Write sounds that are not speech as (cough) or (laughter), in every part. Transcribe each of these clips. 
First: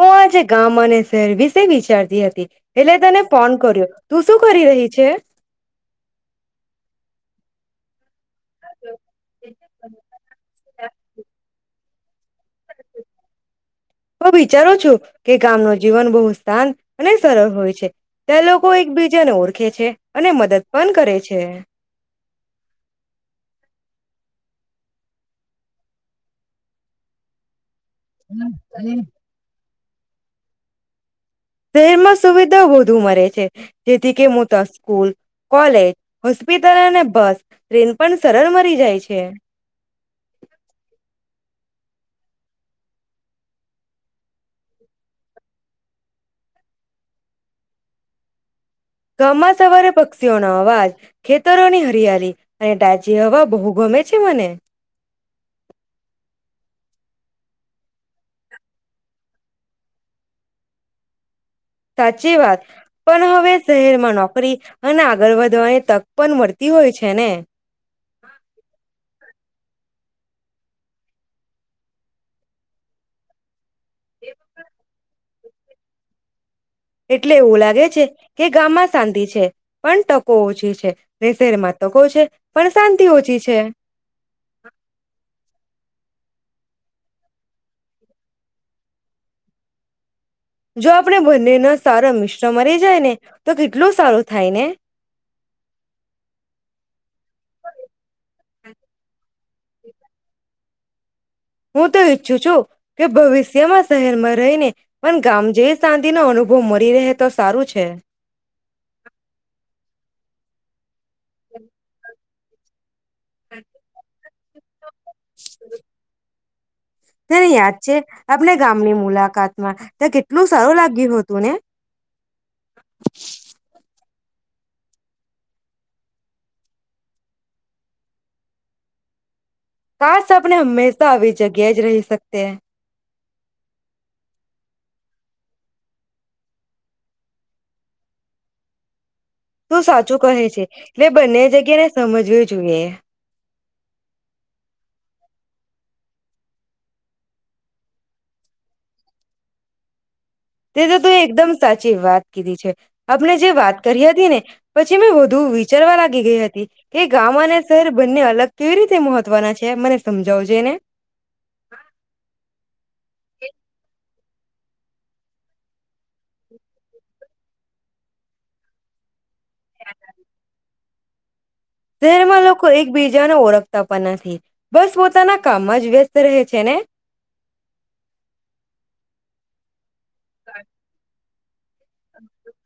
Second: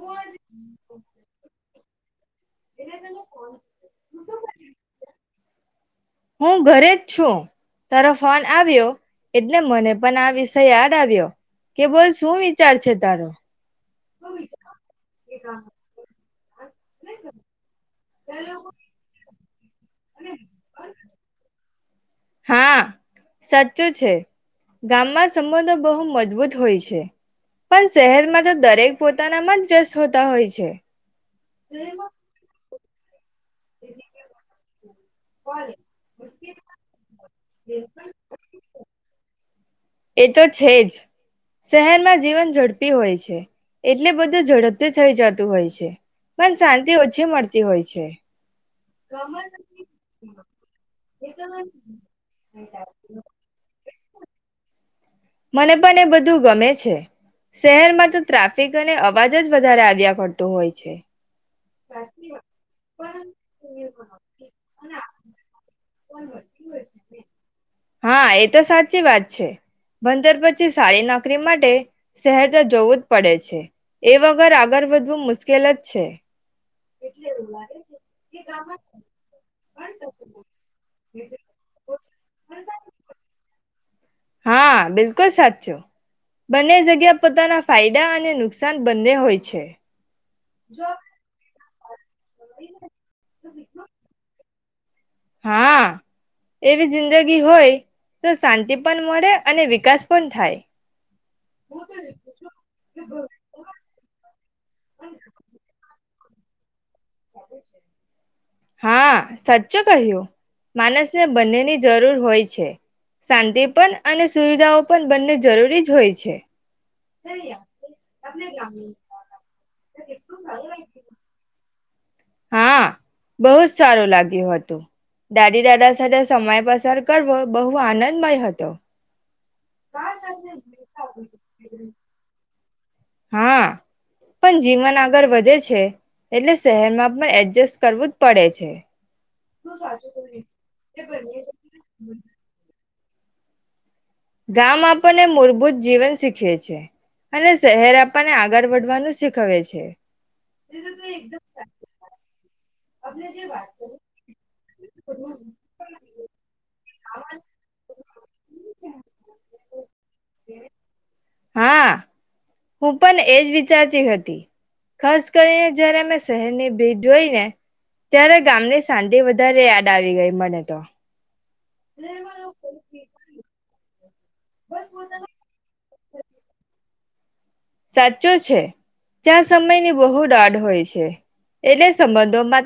હું આજે ગામ અને શહેર વિશે વિચારતી હતી એટલે તને ફોન કર્યો તું શું કરી રહી છે હું ઘરે જ છું તરફ ફોન આવ્યો એટલે મને પણ આ વિષય યાદ આવ્યો. કે બોજ હું વિચારો છું કે કામ નો જીવન બો શાંત અને સરળ હોય છે તે લોકો એકબીજાને ઓળખ રાખે છે અને મદદ પણ કરે છે. હા સાચું છે ગામમાં સંબંધો બહુ મજબૂત હોય છે. પણ શહેરમાં જો દરેક પોતાનામાં જ (unintelligible) હોતા હોય છે. તેરમાં સુવિધા હો ધું મરે છે જેથી કે મોતો સ્કૂલ કોલેજ, હોસ્પિટલ અને બસ ટ્રેન પણ સરળ મળી જાય છે. એ તો છે જ. શહેરમાં જીવન ઝડપી હોય છે એટલે બધું ઝડપથી થઈ જતું હોય છે. મન શાંતિ ઓછી મળતી હોય છે. ગામમાં સવારે પક્ષીઓ નો અવાજ, ખેતરોની હરિયાલિ અને તાચી હવા બહુ ગમે છે મને.. મને પણ એ બધું ગમે છે. શહેરમાં તો ટ્રાફિક અને અવાજ જ વધારે આવ્યા કરતો હોય છે. સાચી વાત પણ હવે શહેરમાં નોકરી અને આગળ વધવાની તક પણ મળતી હોય છે ને. હા એ તો સાચી વાત છે ભણતર પછી સારી નોકરી માટે શહેરજ જવું જ પડે છે. એ વગર આગળ વધવું મુશ્કેલ ઉકેલ જ છે. એટલે એવું લાગે છે કે ગામમાં શાંતિ છે પણ તકો ઓછી છે રે શહેરમાં તકો છે પણ શાંતિ ઓછી છે. હા બિલકુલ સાચું. બંને જગ્યા પોતાના ફાયદા અને નુકસાન બંને હોય છે. જો આપણે બંને નો.. (unintelligible) (unintelligible) મરી જાય ને તો કેટલું સારું થાય ને! હા એવી જિંદગી હોય તો શાંતિ પણ મળે અને વિકાસ પણ થાય. હું તો ઈચ્છું છું કે ભવિષ્યમાં શહેરમાં રહીને મને ગામ જ શાંત (unintelligible) નો અનુભવ મળે હા સાચું કહ્યું. માનસ ને બંને ની જરૂર હોય. છે. શાંતિપન અને સુવિધાઓ પણ બંને જરૂરી જ હોય છે. તને યાદ છે આપણે ગામની મુલાકાતમાં તા કેટલું સારું લાગ્યું હતું ને! હા બહુ જ સારું લાગ્યું હતું દાદી દાદા સાથે સમય પસાર કરવો બહુ આનંદમય હતો. કાશ આપને હમેશા આવી જગ્યા જ રહી સકતે. હા પણ જીવન આગળ વધે છે એટલે શહેરમાં પણ એડજસ્ટ કરવું જ પડે છે. તું સાચું કહે છે તે બંને જગ્યા ને સમજવુ જોઈએ. ગામ આપણને મૂળભૂત જીવન શીખવે છે અને શહેર આપણને આગળ વધવાનું શીખવે છે. તે તો તું એકદમ સાચી વાત કીધી છે. આપણે જે વાત કરી હતી ને પછી મેં વધુ વિચારવા લાગી ગઈ હતી કે ગામ અને શહેર બંને અલગ કેવી રીતે મહત્વના છે મને સમજાવજે ને હા હું પણ એજ વિચારતી હતી. ખાસ કરીને જયારે મેં શહેરની ભીડ જોઈ ને ત્યારે ગામની સાંદે વધ દરે યાદ આવી ગઈ મને તો. શેરમાં લોકો એકબીજાને ઓળખ તપા નથી. બસ પોતાના કામમાં જ વ્યસ્ત રહે છે ને? સાચો છે જ્યાં સમયની બહુ દાઢ હોય છે. એટલે સંબંધો માં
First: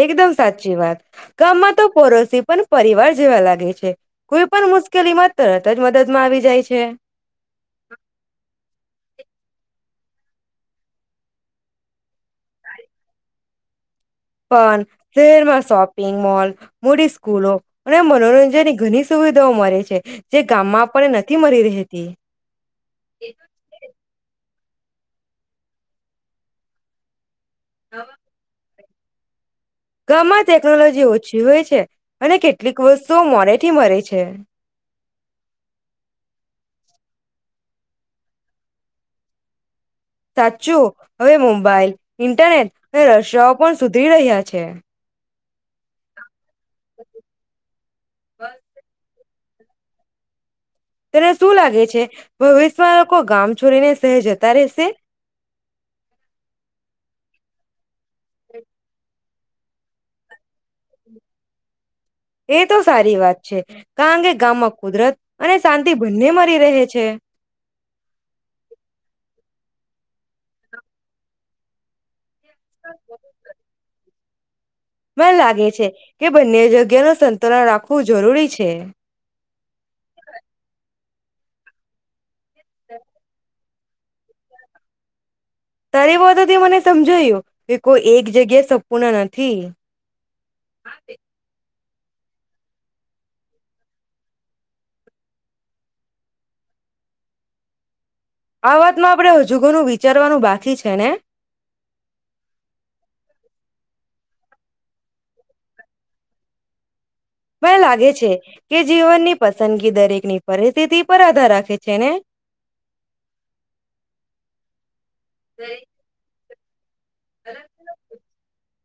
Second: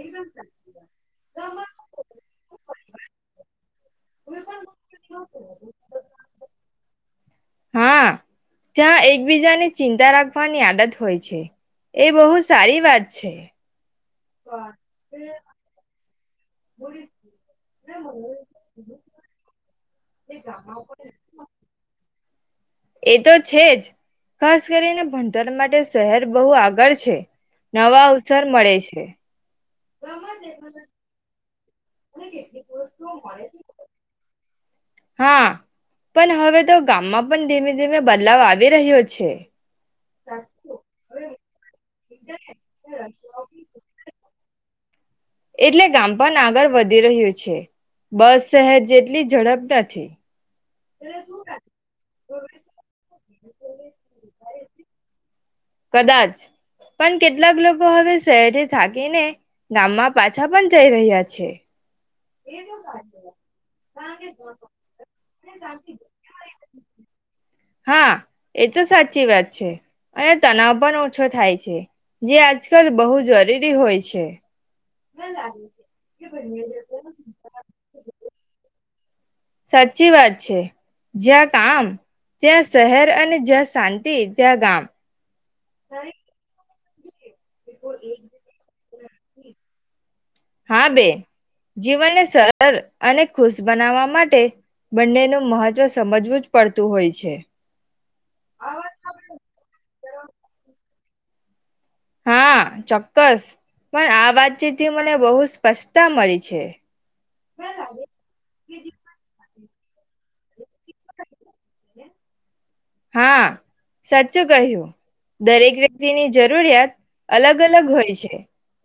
એકદમ સાચી વાત. ગામમાં તો પડોશી પણ પરિવાર જેવા લાગે છે, કોઈ પણ મુશ્કેલી માં તરત જ મદદ માં આવી જાય છે. હા જ્યા એક એકબીજાને ચિંતા રાખવાની આદત હોય છે એ બહુ સારી વાત છે. પણ શહેર માં સોપ પિંગમોલ મોટી સ્કૂલો અને મનોરંજન ની ઘણી સુવિધાઓ મળે છે. જે ગામમાં આપણે નથી મરી રહેતી. (inaudible) એ તો છેજ. ખાસ કરીને ભણતર માટે શહેર બહુ આગળ છે. નવા અવસર મળે છ છે. ગમાં ટેકનોલોજી ઓછી હોય છ છે, અને કેટલીક વસ્તુ મોડે થી મળે છે. હા. પન હવે તો ગામમાં પૉ ધીમે-ધીમે બદલાવ આવી રહ્યો છે. સાચું. હવે મોબાાઈલ ઇન્ટરનેટ અને રશિયાઓ પણ સુધરી રહ્યા છ છે. એટલે ગામ પન આગળ વધી રહ્યું છે. બસ, શહેર જેટ ટલી ઝડપ નથી. તને શું લાગે છે ભવિષ્વા લોકો ગામ છોડીને શહેર જતા રહેશે? કદાચ, પણ કેટલાક લોકો હવે શહેરથી થાકીને ગામમાં પાછા પન જઈ રહ્યા છે. એ તો સારી વાત છે કા અંગે ગામમાં કુદરત અને શાંતિ બંને મળરી રહે છે હા એ તો સાચી વાત છે અને તનાવ પણ ઓછો થાય છે જે આજકાલ બહુ જરૂરી હોય છે. મને લાગે છે, કે બંને જગ્યા ન સંતુલન રાખવું જરૂરી છે. સાચી વાત છે, જ્યાં કામ ત્યાં શહેર અને જ્યાં શાંતિ ત્યાં ગામ. તારી (unintelligible) સમજાયું એ કોઈ એક જગ્યા સ પુના નથી. હા બેન જીવનને સરળ અને ખુશ બનાવવા માટે બંનેનું મહજવ સમજવું જ પડતું હોય છે. આ વાતમાં આપડણે હજુ ઘનું વિચારવાનું બાકી છે ને? હા ચોક્કસ પણ આ વાતચીતથી મને બહુ સ્પષ્ટતા મળી છે. મંને લાગે છે કે જીવનની પ સંદગી દરેક ની પરિસ્થિતિ પર આધાર રાખે છે ને? હા સાચું કહ્યું દરેક વ્યક્તિની જ જરૂરિયાત અલગ અલગ હોય છે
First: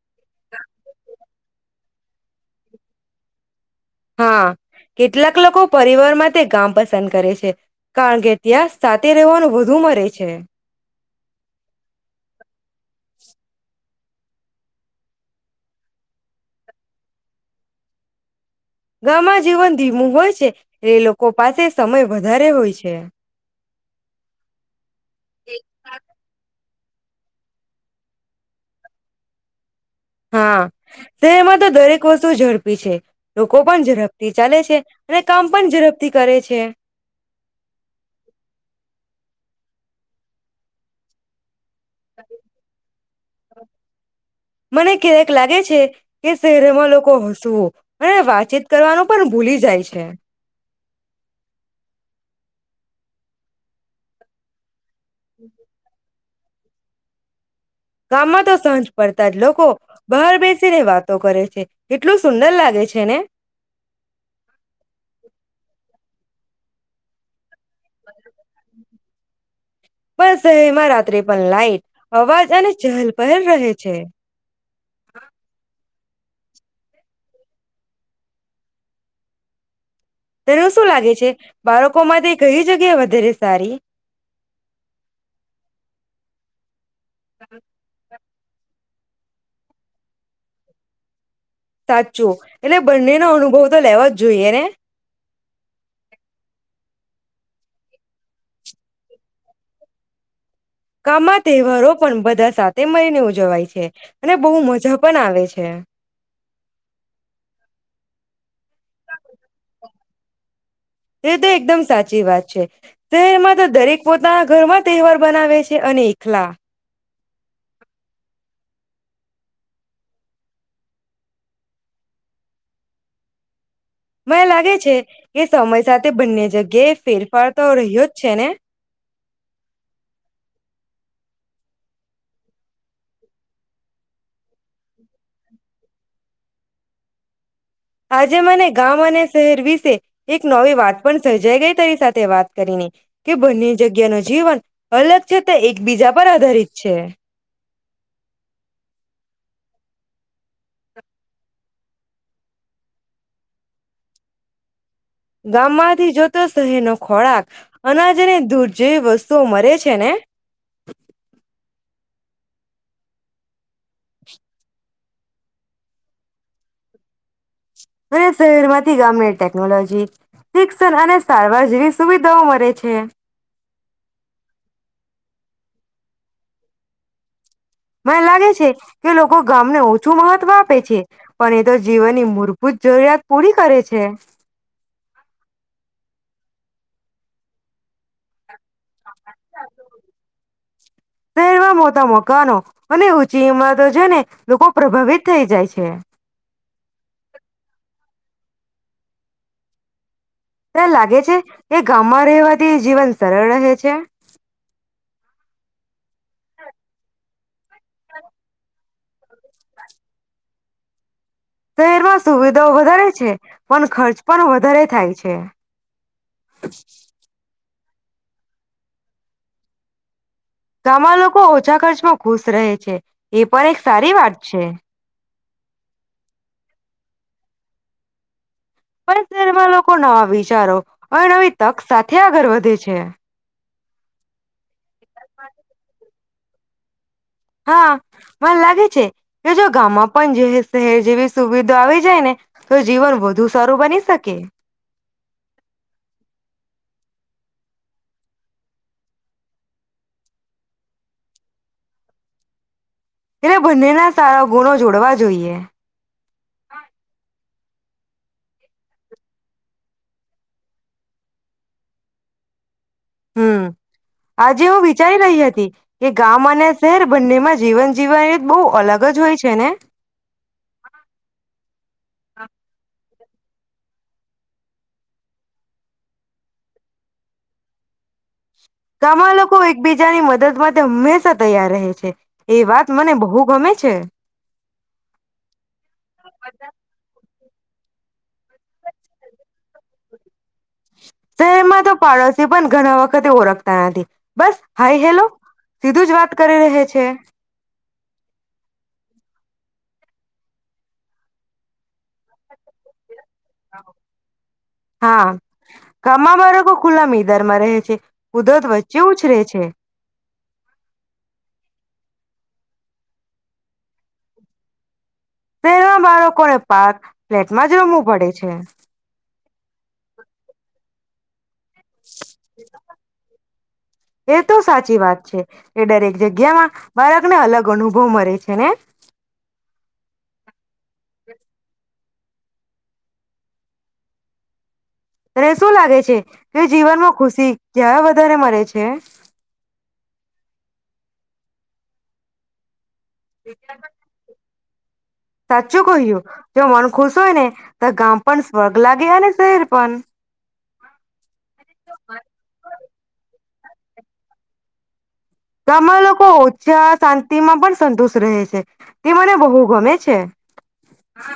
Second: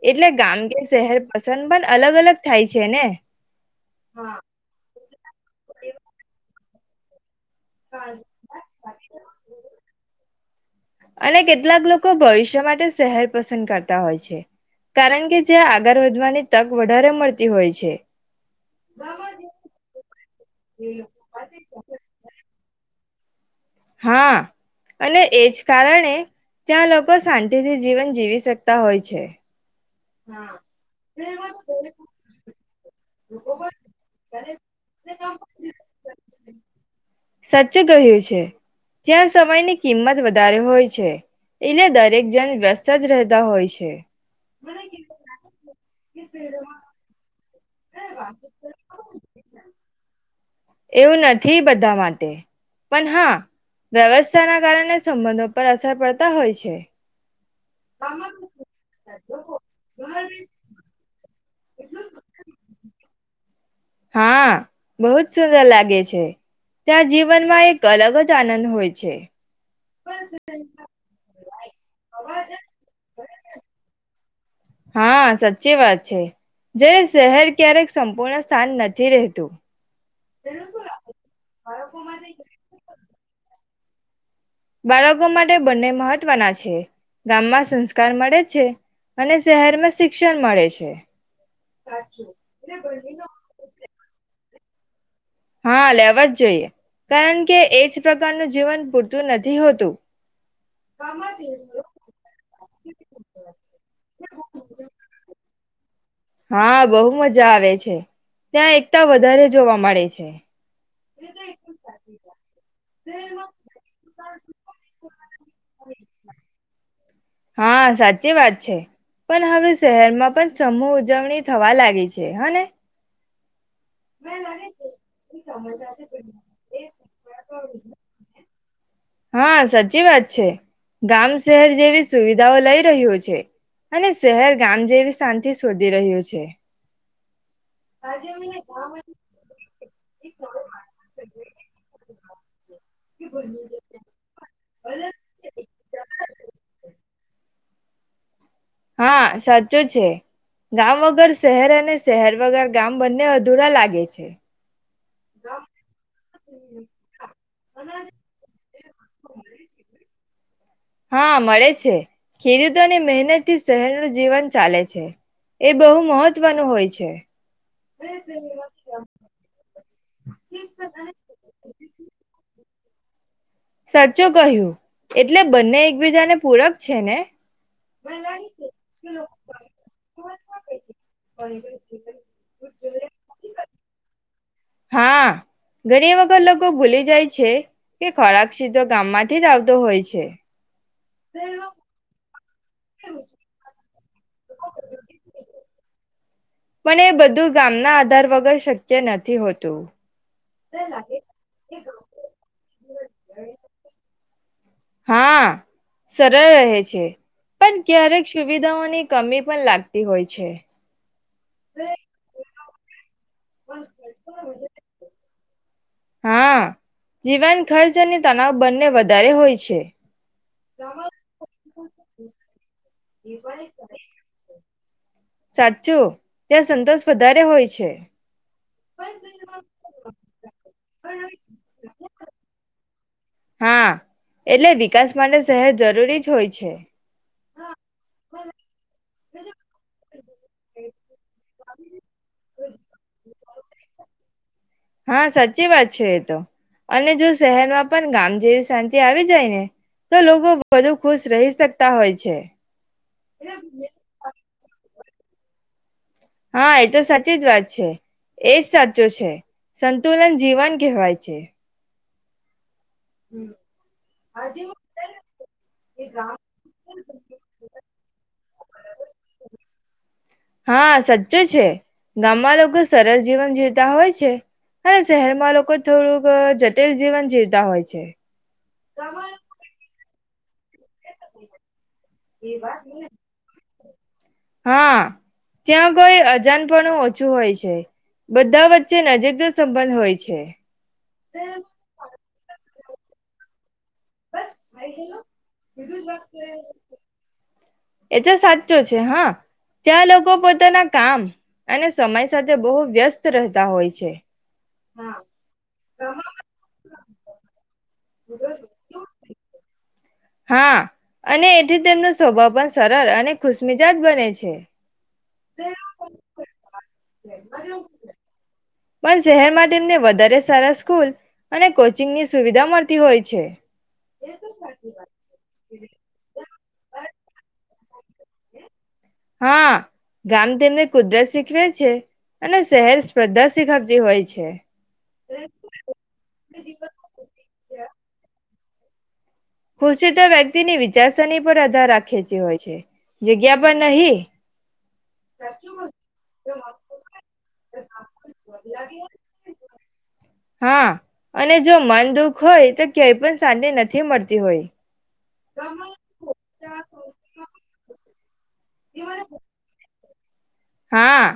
એટલે ગામ કે શહેર પસંદ પણ અલગ અલગ થાય છે ને. હાં કેટલાક લોકો પરિવારમાં તે ગામ પસંદ કરે છે કારણ કે ત્યાં સાથે રહેવાનું વધુ મરે છે અને કેટલાક લોકો ભવિષ્ય માટે શહેર પસંદ કર તા હોય છે કારણ કે ત્યાં આગર વધવાની તક વધારે મરતી હોય છે. ગામમાં જીવન ધીમું હોય છે. એ લોકો પાસે સમય વધારે હોય છે છે. હા અને એજ કારણે ત્યાં લોકો શાંતિથી જીવન જીવી શકતા હોય છે. હા શહેરમાં તો દરેક વસ્તુ ઝડપી છે. લોકો પણ ઝરપથી ચાલે છે અને કામ પણ ઝરપથી કરે છે. સાચું કહ્યું છે ત્યાં સમયની કિંમત વધારે હોય છે. એટલે દરેક જન વ્યસ્ત જ રહેતા હોય છે. મને ક્યારેક લાગે છે કે શહેરમાં લોકો હસવું અને વાતચીત કરવાનું પણ ભૂલી જાય છે. એવું નથી બધા માટે, પણ હા વ્યવસ્થાના કારણે સંબંધો પર અસર પડતા તા હોય છે. ગામમાં તો સાંજ પડતા જ લોકો બહાર બેસીને વાત તો કરે છે એટલું સુંદર લાગે છે ને? હા, બહુંજ સુંદર લાગે છે. ત્યાં જીવનમાં એક એક અલગજ આનંદ હોય છે. પણ શહેરમાં રાત્રે પણ લાાઈટ અવાજ અને ચહલ પહેલ રહે છે. હા, સાચી વાત. છે, જે શહેર ક્યારેક સંપૂર્ણ શાંત નથી રહેતું. તને શું લાગે છે, બાળકો માં કઈ જગ્યા વધારે સારી બાળકો માટે બંને મહત્વના છે. ગામમાં સંસ્કાર મળે છે અને શહેરમાં શિક્ષણ મળે છે. સાચું એટલે બંનેનો અનુભવ તો લેવા જ જોઈએ ને. હા લેવા જ જોઈએ, કારણ કે એજ પ્રકારનું જીવન પૂરતું નથી હોતું. ગામમાં તહેવારો પણ બધા સાથે મળીને ઉજાવાય છે અને બહુ મજા પણ આવે છે. હા, બહુ મજા આવે છે. ત્યાં એકતા વધારે જોવા મળે છે. એ (inaudible) એ તો એકદમ સાચી વાત છે, શહેરમાં તો દરેક પોતાના ઘરમાં તહેવાર બનાવે છે અને એકલા હા, સાચી વાત છે પણ હવે શહેરમાં પણ સમૂહ ઉજવણી થવા લાગી છે હને! મને લાગે છે કે સમય સાથે બંને જગ્યાએ ફેરફાર તો રહ્યો જ છે ને. હા, સાચી વાત છે ગામ શહેર જેવી સુવિધાઓ લઈ રહ્યું છે અને શહેર ગામ જેવી શાંતિ શોધી રહ્યું છે. આજે મને ગામ અને શહેર વિશે એક નવી વાત પણ સર્જાઈ ગઈ તારી સાથ તે વાત કરી કે બંને જગ્યાનું જીવન અલગ છે તે એકબીજા પર આધારિત છે. હા, સાચું છે ગામ વગર શહેર અને શહેર વગર ગામ બંને અધુરા લાગે છે. ગામમાંથી જોતો શહેર નો ખોરાક અનાજને દૂધ જે વસ્તુઓ મરે છે ને હા મળે છે, ખેડૂતોને મહેનતથી શહેરનું જીવન ચાલે છે એ બહુ મહત્વનું હોય છે. અને શહેરમાંથી ગામને ટેકનોલોજી, શિક્ષણ અને સારવાર જેવી સુવિધાઓ મળે છે. હે. સાચુ કહ્યું એટલે બંને એકબીજાને પૂરક છે ને! મને લાગે છે કે લોકો ગામને ઓછું મહત્વ આપે છે પણ એ તો જીવનની મૂળભૂત જરૂરિયાત પૂરી કરે છે. હા, ઘણી વખત લોકો ભૂલી જાય છે કે ખોરાક પછી તો ગામમાંથી જ આવતો હોય છે. શહેરમાં મોટા મકાનો અને ઊંચી ઇમારતો જોઈને લોકો પ્રભાવિત થઈ જાય છે. પણ એ બધું ગામના આધાર વગર શક્ય નથી હોતું. તને લાગે છે કે ગામમાં રહેવાથી જીવન સરળ રહે છે? હા, સરળ રહે છે પણ ક્યારેક સુવિધાઓની કમી પણ લાગતી હોય છે. શહેરમાં સુવિધાઓ વધારે છે પણ ખર્ચ પણ વધારે થાય છે. હા જીવન. ખર્ચની તણાવ બંને વધારે હોય છે. ગામમાં લોકો ઓછા ખર્ચમાં ખુશ રહે છે. એ પણ એક સારી વાત છે સાચું ત્યાં સંતોષ વધારે હોય છે પણ તેરમાં લોકો નવા વિચારો અનેવે નવી તક સાથે આગળ વધે છે હા એટલે વિકાસ માટે સહેજ જરૂરી જ હોય છે હા ભ લાગે છે કે જો ગામમાં પણ જે શહેર જેવી સુવિધા આવી જાય ને તો જીવન વધુ સારું બની શકે હા સાચી વાત છે એતો અને જો શહેરમાં પણ ગામ જેવી શાંતિ આવી જાય ને તો લોકો વધુ ખુશ રહી શકતા હોય છે એટલે બંને ના સારા ગુણો જોડવા જોઈએ હા એ તો સાચી જ વાત છે એજ સાચો છે સંતુલન જીવન કહેવાય છે હમ આજે હ વિચારી રહી હતી કે ગામ અને શહેર બંનેમાં જીવન જીવન બહુ અલગ જ હોય છે ને હા સાચું છે ગામમાં લોકો સરળ જીવન જીવતા હોય છે અને શહેરમાં લોકો થોડુંક જટિલ જીવન જીવતા હોય છે ગામ લોકો એકબીજાની મદદ હંમેશા તૈયાર રહે છે એ વાત મને બહુ ગમે છે હા ત્યાં કોઈ અજાન પણણ ઓછું હોય છે બધા વચ્ચે નજીકનો સંબંધ હોય છે શહેરમાં તો પાડોશી પણ ઘણા વાખ કતે ઓ રાખ થી બસ હાઈ હેલો સીધું જ વાત કરી રહે છે એ તો સાચું છે હા ત્યાં લોકો પોતાના કામ અને સમય સાથે બહુ વ્યસ્ત રહેતા હોય છે હા કામ મારો કો ખુલ્લા મીધર માં રહે છે કુદરત વચ્ચે ઉછરે છે હા અને એથી તેમનો સ્વભાવ પણ સરળ અને ખુશમીજાજ બને છે શહેના બાળકોને પારક ફ્લેટમાં જ રમવું પડે છે પણ શહેરમાં તેમને વધારે સારા સ્કૂલ અને કોચિંગની સુવિધા મળતી હોય છે એ તો સાચી વાત છે એ દરેક જગ્યામાં બાળકને અલગ અનુભવ મરે છે ને હા ગામ તેમને કુદરત શીખવે છે. અને શહેર સ્પર્ધા શીખાવતી હોય છે. તને શું લાગે છે કે જીવનમાં ખુશી ક્યારે વધારે મળે છે. છે. ખુશી તો વ્યક્તિની વિચારસરણી પર આધાર રાખે છે હોય છે. જગ્યા પણ નહી. સાચું કહ્યું જો મન ખુશ હોય ને તો ગામ પણ સ્વર્ગ લાગે અને શહેર પણ હા સાંજ નથી મળતી હોય. ગામમાં લોકો ઓછા શાંતિ માં પણ સંતુષ. રહે છે. તે મને બહુ ગમે છે. હા.